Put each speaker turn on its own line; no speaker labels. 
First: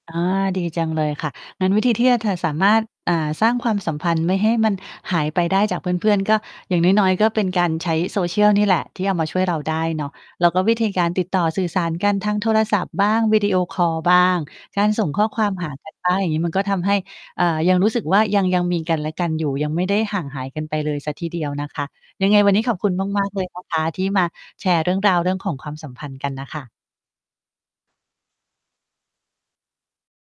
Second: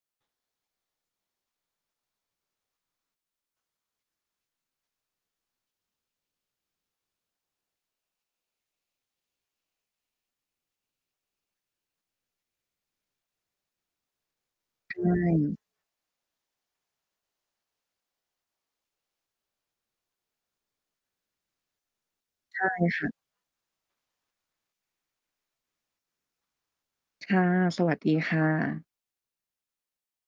อา ดีจังเลยค่ะ งั้นวิธีที่ อา เธอสามารถ อ่า สร้างความสัมพันธ์ไม่ให้มันหายไปได้จากเพื่อน ๆ ก็ อย่างน้อย ๆ ก็เป็นการใช้ Social นี่แหละ ที่เอามาช่วยเราได้เนาะ แล้วก็วิธีการติดต่อสื่อสารกันทางโทรศัพท์บ้าง วิดีโอคอลบ้าง การ
ใช
ส่งข้อความ
่
หากัน ได้ อย่างงี้ มันก็ทำให้ อ่า ยังรู้สึกว่า ยัง ยังมีกันและกันอยู่ ยังไม่ได้ห่างหายกันไปเลยสักทีเดียวนะคะ ยังไงวัน
ใ
น
ช
ี้
่
ขอบคุณ
ค่ะ
มาก ๆ เลยนะคะ ที่มาแชร์เรื่องราวเรื่องของความสัมพันธ์กันน่ะค่ะ
ค่ะ สวัสดีค่ะ